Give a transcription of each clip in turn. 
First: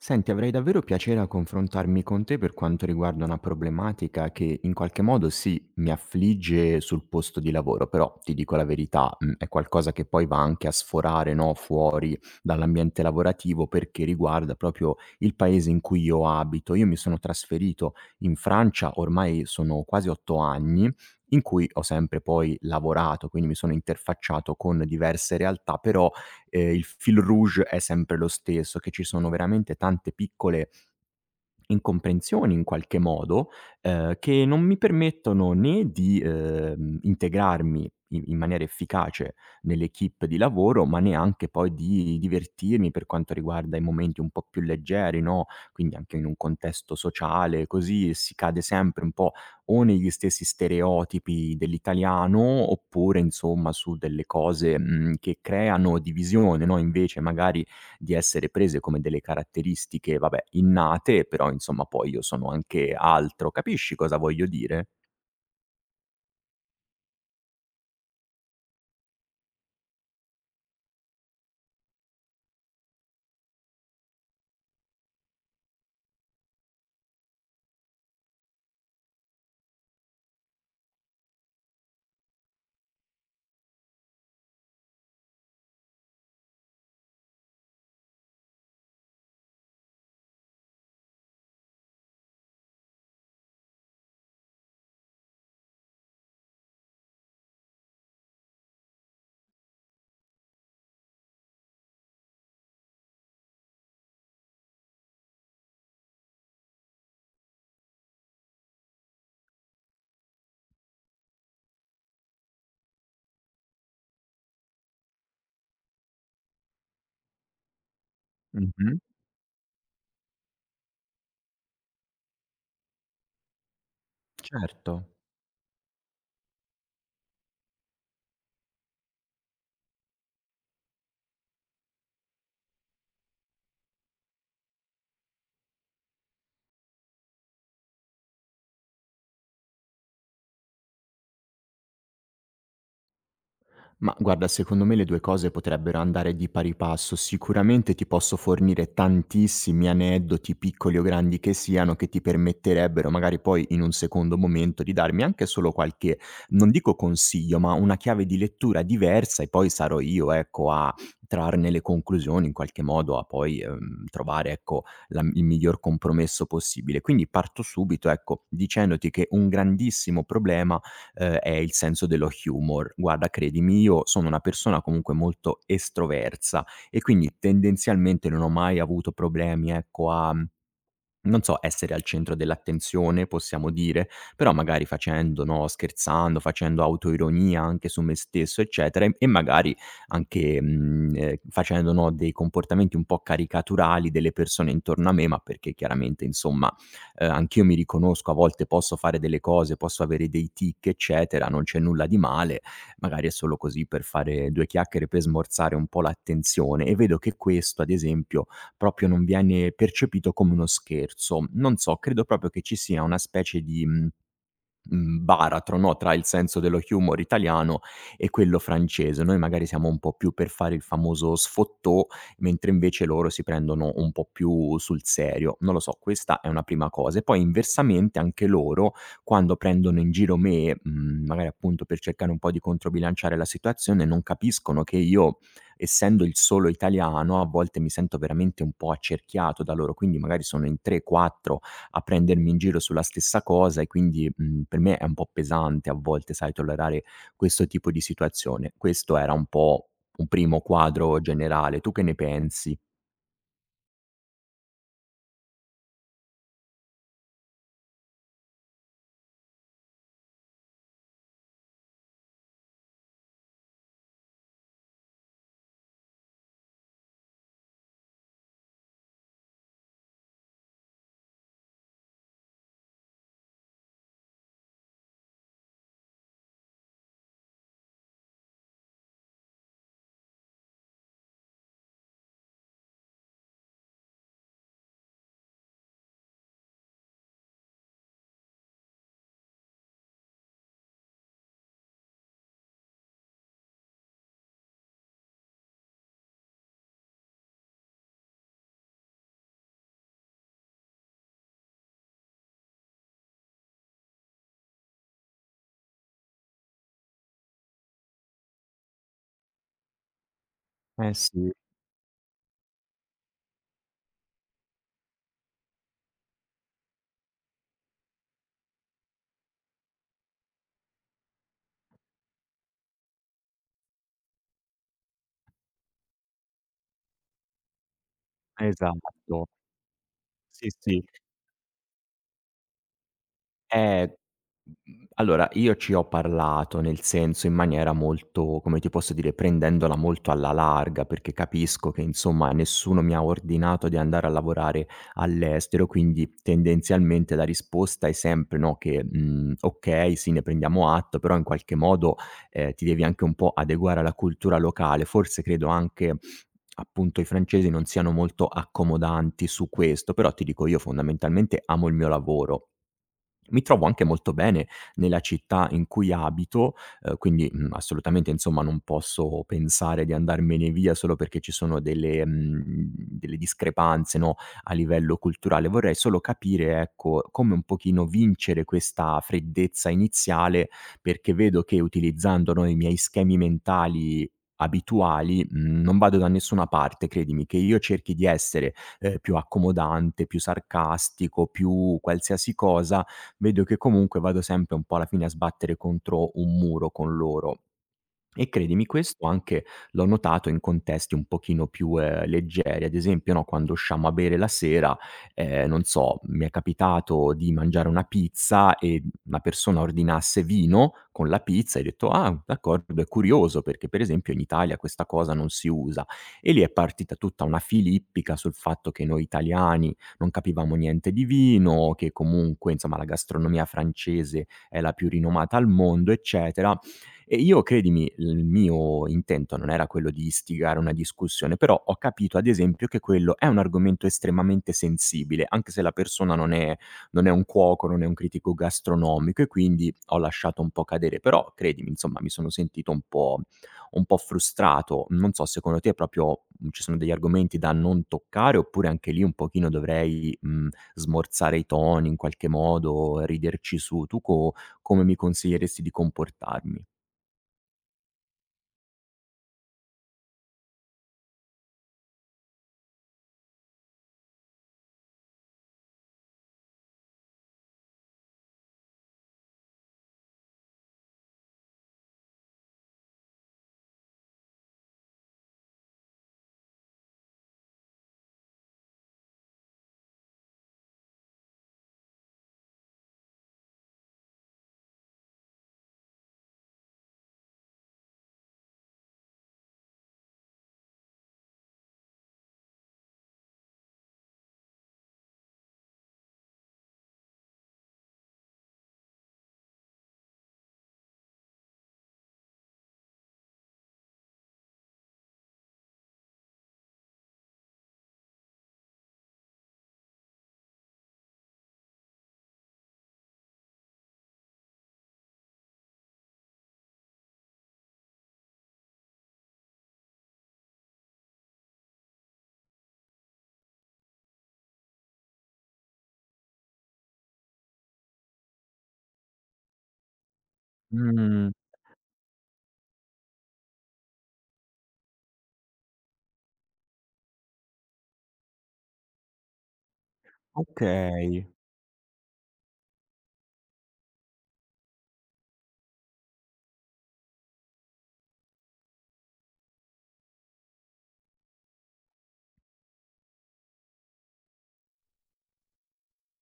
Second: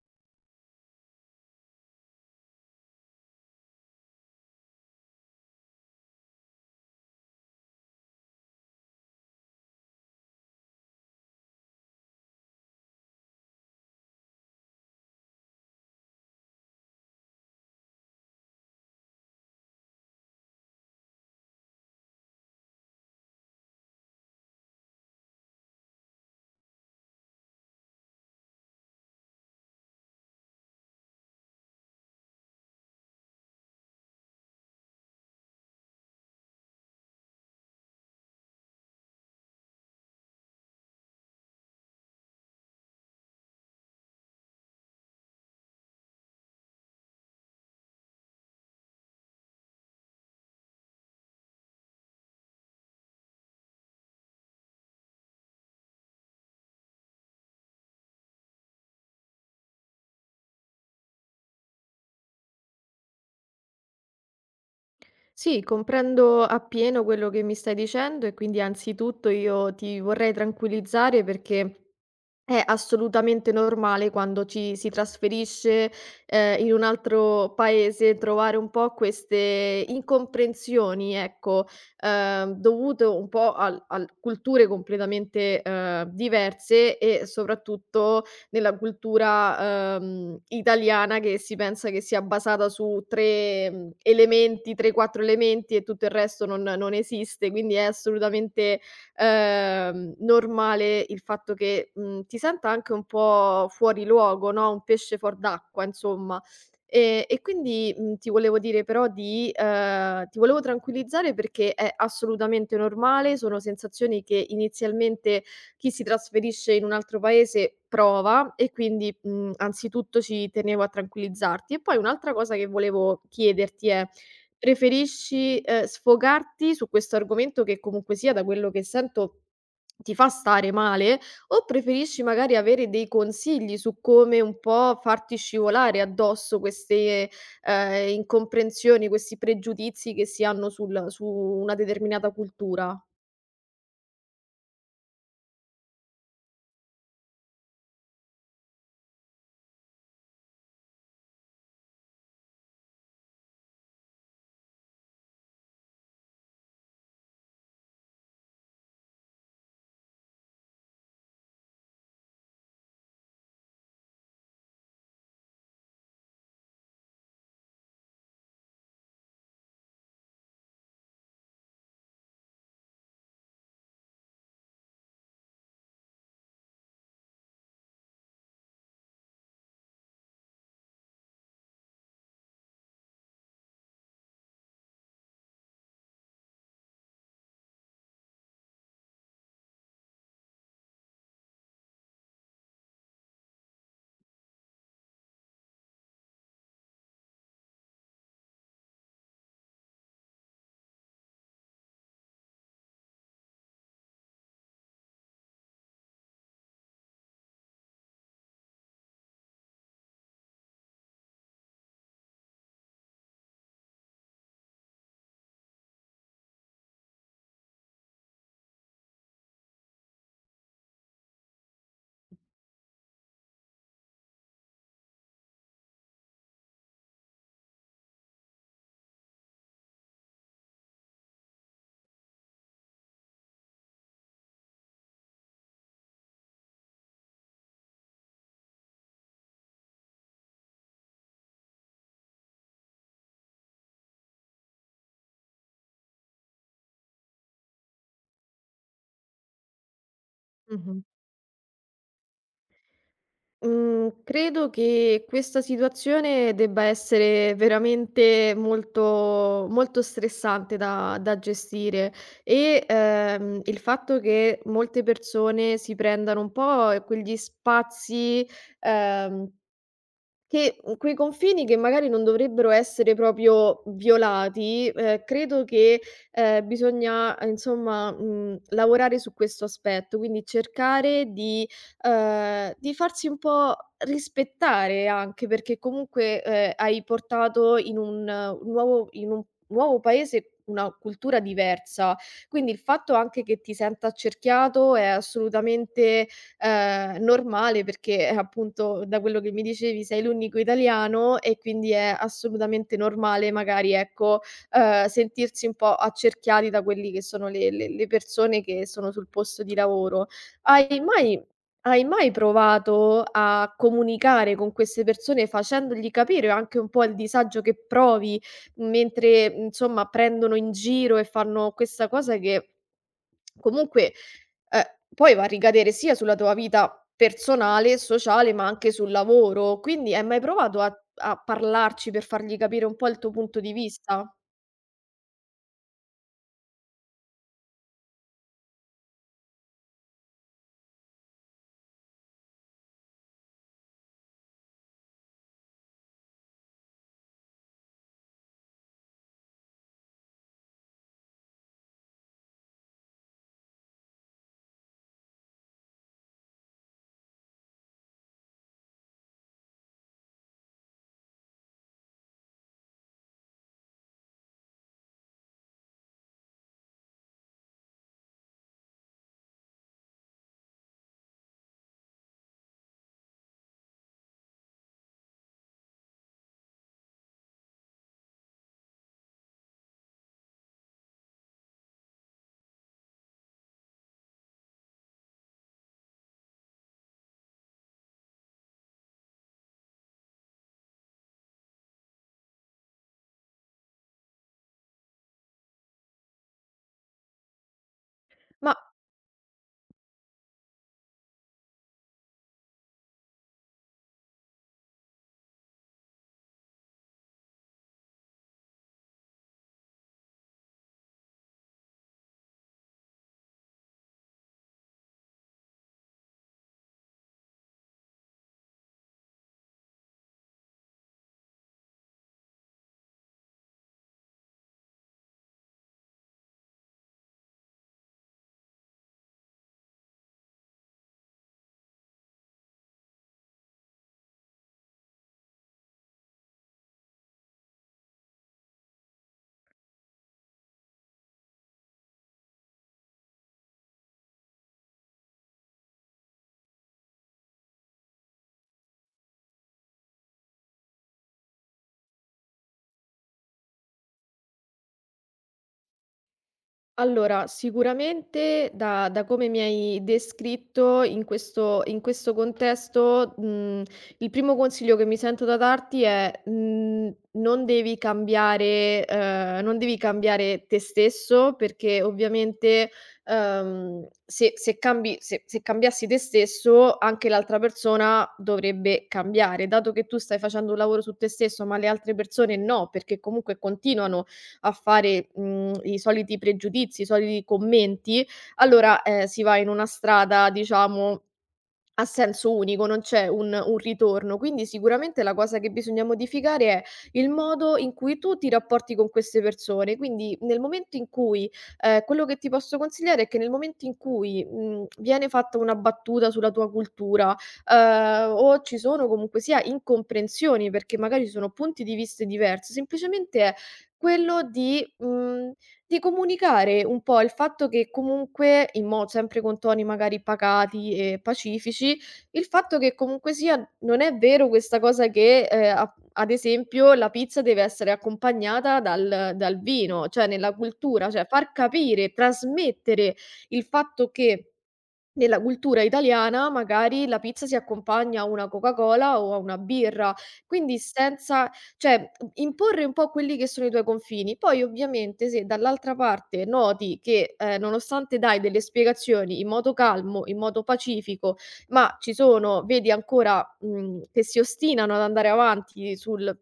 Senti, avrei davvero piacere a confrontarmi con te per quanto riguarda una problematica che in qualche modo sì, mi affligge sul posto di lavoro, però ti dico la verità, è qualcosa che poi va anche a sforare, no, fuori dall'ambiente lavorativo perché riguarda proprio il paese in cui io abito. Io mi sono trasferito in Francia, ormai sono quasi 8 anni. In cui ho sempre poi lavorato, quindi mi sono interfacciato con diverse realtà, però il fil rouge è sempre lo stesso, che ci sono veramente tante piccole incomprensioni in qualche modo, che non mi permettono né di, integrarmi in maniera efficace nell'equipe di lavoro, ma neanche poi di divertirmi per quanto riguarda i momenti un po' più leggeri, no, quindi anche in un contesto sociale così si cade sempre un po' o negli stessi stereotipi dell'italiano oppure insomma su delle cose, che creano divisione, no, invece magari di essere prese come delle caratteristiche, vabbè, innate, però insomma poi io sono anche altro. Capisci cosa voglio dire? Sì, comprendo appieno quello che mi stai dicendo e quindi anzitutto io ti vorrei tranquillizzare perché è assolutamente normale quando ci si trasferisce, in un altro paese trovare un po' queste incomprensioni, ecco, dovute un po' al culture completamente, diverse e soprattutto nella cultura, italiana, che si pensa che sia basata su 3, elementi, 3, 4 elementi, e tutto il resto non esiste. Quindi è assolutamente normale il fatto che, ti senta anche un po' fuori luogo, no, un pesce fuor d'acqua insomma. E quindi, ti volevo dire però di ti volevo tranquillizzare, perché è assolutamente normale, sono sensazioni che inizialmente chi si trasferisce in un altro paese prova, e Mh-mh, quindi, anzitutto ci tenevo a tranquillizzarti. E poi un'altra cosa che volevo chiederti è: certo. preferisci, sfogarti su questo argomento che comunque sia, da quello che sento, ti fa stare male, o preferisci magari avere dei consigli su come un po' farti scivolare addosso queste, incomprensioni, questi pregiudizi che si hanno sul su una determinata cultura? Ma guarda, secondo me le 2 cose potrebbero andare di pari passo. Sicuramente ti posso fornire tantissimi aneddoti, piccoli o grandi che siano, che ti permetterebbero magari poi in un secondo momento di darmi anche solo qualche, non dico consiglio, ma una chiave di lettura diversa e poi sarò io, ecco, a trarne le conclusioni in qualche modo, a poi, trovare, ecco, la il miglior compromesso possibile. Quindi parto subito, ecco, dicendoti che un grandissimo problema è il senso dello humor. Guarda credimi, io sono una persona comunque molto estroversa e quindi tendenzialmente non ho mai avuto problemi, ecco, a non so, essere al centro dell'attenzione, possiamo dire, però magari facendo no, scherzando, facendo autoironia anche su me stesso, eccetera, e magari anche, facendo, no, dei comportamenti un po' caricaturali delle persone intorno a me, ma perché chiaramente insomma, anch'io mi riconosco, a volte posso fare delle cose, posso avere dei tic, eccetera, non c'è nulla di male, magari è solo così per fare 2 chiacchiere, per smorzare un po' l'attenzione e vedo che questo ad esempio proprio non viene percepito come uno scherzo. Non so, credo proprio che ci sia una specie di, baratro, no, tra il senso dello humor italiano e quello francese. Noi magari siamo un po' più per fare il famoso sfottò, mentre invece loro si prendono un po' più sul serio. Non lo so, questa è una prima cosa. E poi inversamente anche loro, quando prendono in giro me, magari appunto per cercare un po' di controbilanciare la situazione, non capiscono che io, essendo il solo italiano, a volte mi sento veramente un po' accerchiato da loro, quindi magari sono in 3, 4 a prendermi in giro sulla stessa cosa e quindi, per me è un po' pesante a volte, sai, tollerare questo tipo di situazione. Questo era un po' un primo Mh-mh. quadro generale. Tu che ne pensi? Mhmm, Credo che questa situazione debba essere veramente molto stressante da gestire e, il fatto che molte persone si prendano un po' quegli spazi, ehm che, quei confini che magari non dovrebbero essere proprio violati, credo che, bisogna, insomma, lavorare su questo aspetto, quindi cercare di farsi un po' rispettare anche, perché comunque, hai portato in un nuovo in un nuovo paese una cultura diversa. Quindi il fatto anche che ti senta accerchiato è assolutamente, normale perché, appunto, da quello che mi dicevi sei l'unico italiano, e quindi è assolutamente normale magari, ecco, sentirsi un po' accerchiati da quelli che sono le persone che sono sul posto di lavoro. Hai Eh mai sì, hai mai provato a comunicare con queste persone facendogli capire anche un po' il disagio che provi mentre, insomma, prendono in giro e fanno questa cosa che comunque eh, poi va a ricadere sia sulla tua vita personale, sociale, ma anche sul esatto. lavoro. Quindi hai mai Sì, provato a sì. a parlarci per fargli capire un po' il tuo punto di Eh, vista? Allora io ci ho parlato, nel senso in maniera molto, come ti posso dire, prendendola molto alla larga, perché capisco che insomma nessuno mi ha ordinato di andare a lavorare all'estero, quindi tendenzialmente la risposta è sempre, no, che, okay, sì ne prendiamo atto, però in qualche modo, ti devi anche un po' adeguare alla cultura locale. Forse credo anche, appunto, i francesi non siano molto accomodanti su questo, però ti dico io fondamentalmente amo il mio lavoro. Mi trovo anche molto bene nella città in cui abito, quindi, assolutamente insomma non posso pensare di andarmene via solo perché ci sono delle discrepanze, no, a livello culturale. Vorrei solo capire, ecco, come un pochino vincere questa freddezza iniziale, perché vedo che utilizzando, no, i miei schemi mentali abituali, non vado da nessuna parte, credimi, che io cerchi di essere, più accomodante, più sarcastico, più qualsiasi cosa, vedo che comunque vado sempre un po' alla fine a sbattere contro un muro con loro. E Ma credimi questo anche l'ho notato in contesti un pochino più, leggeri, ad esempio, no, quando usciamo a bere la sera, non so, mi è capitato di mangiare una pizza e una persona ordinasse vino con la pizza e ho detto: "Ah, d'accordo, è curioso perché per esempio in Italia questa cosa non si usa". E lì è partita tutta una filippica sul fatto che noi italiani non capivamo niente di vino, che comunque, insomma, la gastronomia francese è la più rinomata al mondo, eccetera. E io credimi, il mio intento non era quello di istigare una discussione, però ho capito ad esempio che quello è un argomento estremamente sensibile, anche se la persona non è un cuoco, non è un critico gastronomico e quindi ho lasciato un po' cadere. Però credimi, insomma, mi sono sentito un po' frustrato. Non so, secondo te proprio, ci sono degli argomenti da non toccare oppure anche lì un pochino dovrei, smorzare i toni in qualche modo, riderci su? Tu co come mi consiglieresti di comportarmi? Allora, sicuramente da come mi hai descritto in questo contesto, il primo consiglio che mi sento da darti è, non devi cambiare non devi cambiare te stesso, perché ovviamente, se se cambi se cambiassi te stesso anche l'altra persona dovrebbe cambiare. Dato che tu stai facendo un lavoro su te stesso, ma le altre persone no, perché comunque continuano a fare, i soliti pregiudizi, i soliti commenti, allora, si va in una strada diciamo a senso unico, non c'è un ritorno. Quindi sicuramente la cosa che bisogna modificare è il modo in cui tu ti rapporti con queste persone. Quindi nel momento in cui quello che ti posso consigliare è che nel momento in cui, viene fatta una battuta sulla tua cultura, o ci sono comunque sia incomprensioni, perché magari ci sono punti di viste diversi, semplicemente è quello di, di comunicare un po' il fatto che comunque, in mo sempre con toni magari pacati e pacifici, il fatto che comunque sia non è vero questa cosa che, a ad esempio, la pizza deve essere accompagnata dal vino, cioè nella cultura, cioè Mh, far capire, trasmettere il fatto che nella cultura italiana magari la pizza si accompagna a una Coca-Cola o a una birra, quindi okay. senza cioè, imporre un po' quelli che sono i tuoi confini. Poi ovviamente se dall'altra parte noti che, nonostante dai delle spiegazioni in modo calmo, in modo pacifico, ma ci sono vedi ancora, che si ostinano ad andare avanti sul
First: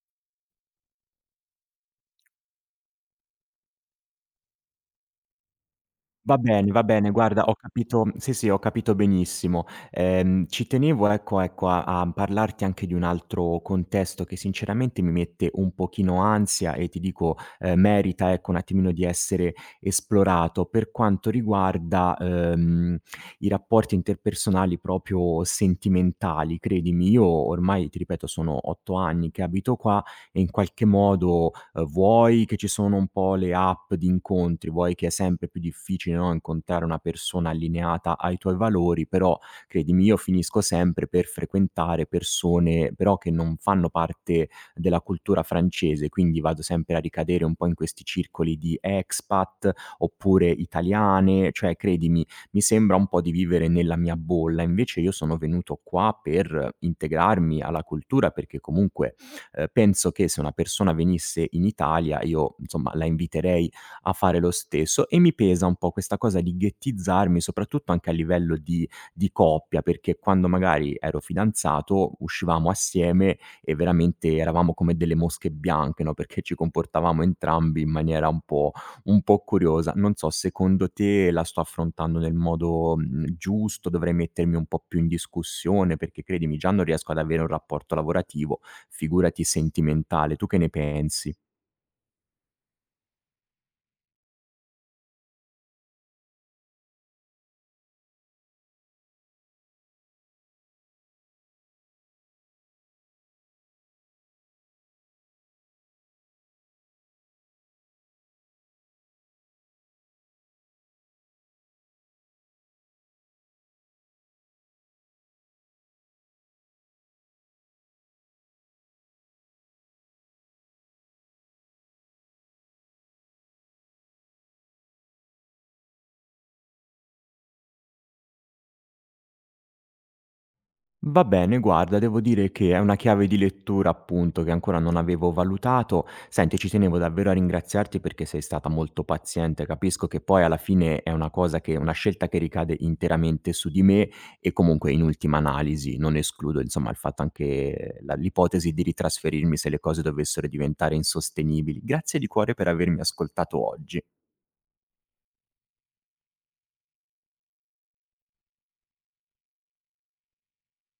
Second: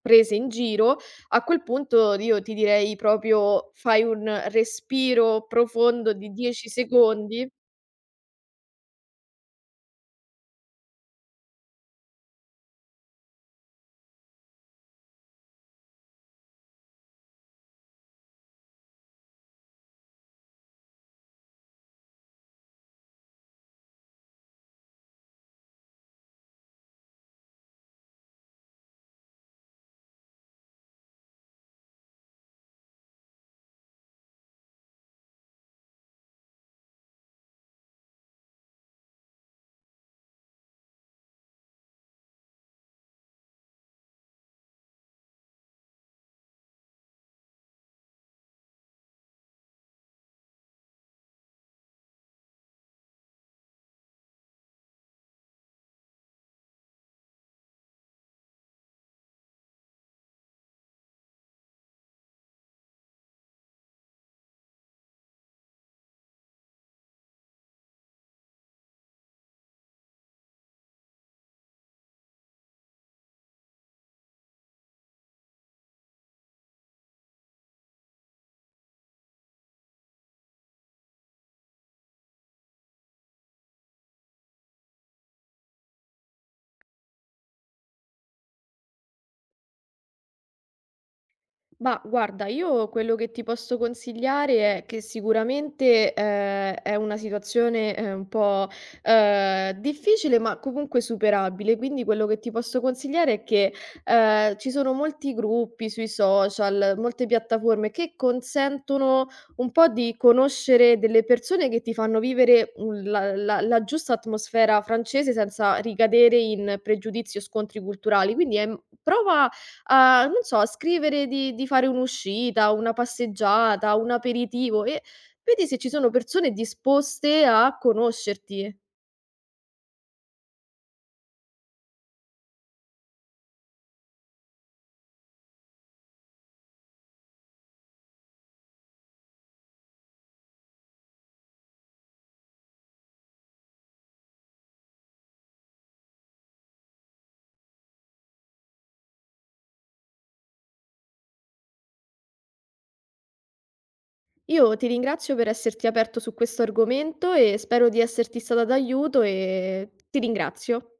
prese in giro, a quel punto io ti direi proprio fai un respiro profondo di 10 Va bene, guarda secondi. ho capito sì, sì, ho capito benissimo. Ci tenevo ecco ecco a parlarti anche di un altro contesto che sinceramente mi mette un pochino ansia e ti dico, merita ecco un attimino di essere esplorato, per quanto riguarda, i rapporti interpersonali proprio sentimentali. Credimi, io ormai, ti ripeto, sono 8 anni che abito qua e in qualche modo, vuoi che ci sono un po' le app di incontri, vuoi che è sempre più difficile, no, incontrare una persona allineata ai tuoi valori, però credimi io finisco sempre per frequentare persone però che non fanno parte della cultura francese, quindi vado sempre a ricadere un po' in questi circoli di expat oppure italiane, cioè credimi, mi sembra un po' di vivere nella mia bolla. Invece io sono venuto qua per integrarmi alla cultura, perché comunque penso che se una persona venisse in Italia io, insomma, la inviterei a fare lo stesso e mi pesa un po' questa cosa di ghettizzarmi, soprattutto anche a livello di coppia, perché quando magari ero fidanzato uscivamo assieme e veramente eravamo come delle mosche bianche, no, perché ci comportavamo entrambi in maniera un po' curiosa. Non so, secondo te la sto affrontando nel modo, giusto? Dovrei mettermi un po' più in discussione? Perché credimi, già non riesco ad avere un rapporto lavorativo, figurati sentimentale. Tu che ne pensi? Ma guarda, io quello che ti posso consigliare è che sicuramente, è una situazione, un po', difficile ma comunque superabile, quindi quello che ti posso consigliare è che, ci sono molti gruppi sui social, molte piattaforme che consentono un po' di conoscere delle persone che ti fanno vivere un la giusta atmosfera francese senza ricadere in pregiudizi o scontri culturali. Quindi è prova a non so, a scrivere di fare un'uscita, una passeggiata, un aperitivo, e vedi se ci sono persone disposte a conoscerti. Va bene, guarda, devo dire che è una chiave di lettura, appunto, che ancora non avevo valutato. Senti, ci tenevo davvero a ringraziarti perché sei stata molto paziente. Capisco che poi alla fine è una cosa che una scelta che ricade interamente su di me e comunque in ultima analisi non escludo, insomma, il fatto anche l'ipotesi di ritrasferirmi se le cose dovessero diventare insostenibili. Grazie di cuore per avermi ascoltato oggi. Io ti ringrazio per esserti aperto su questo argomento e spero di esserti stata d'aiuto, e ti ringrazio.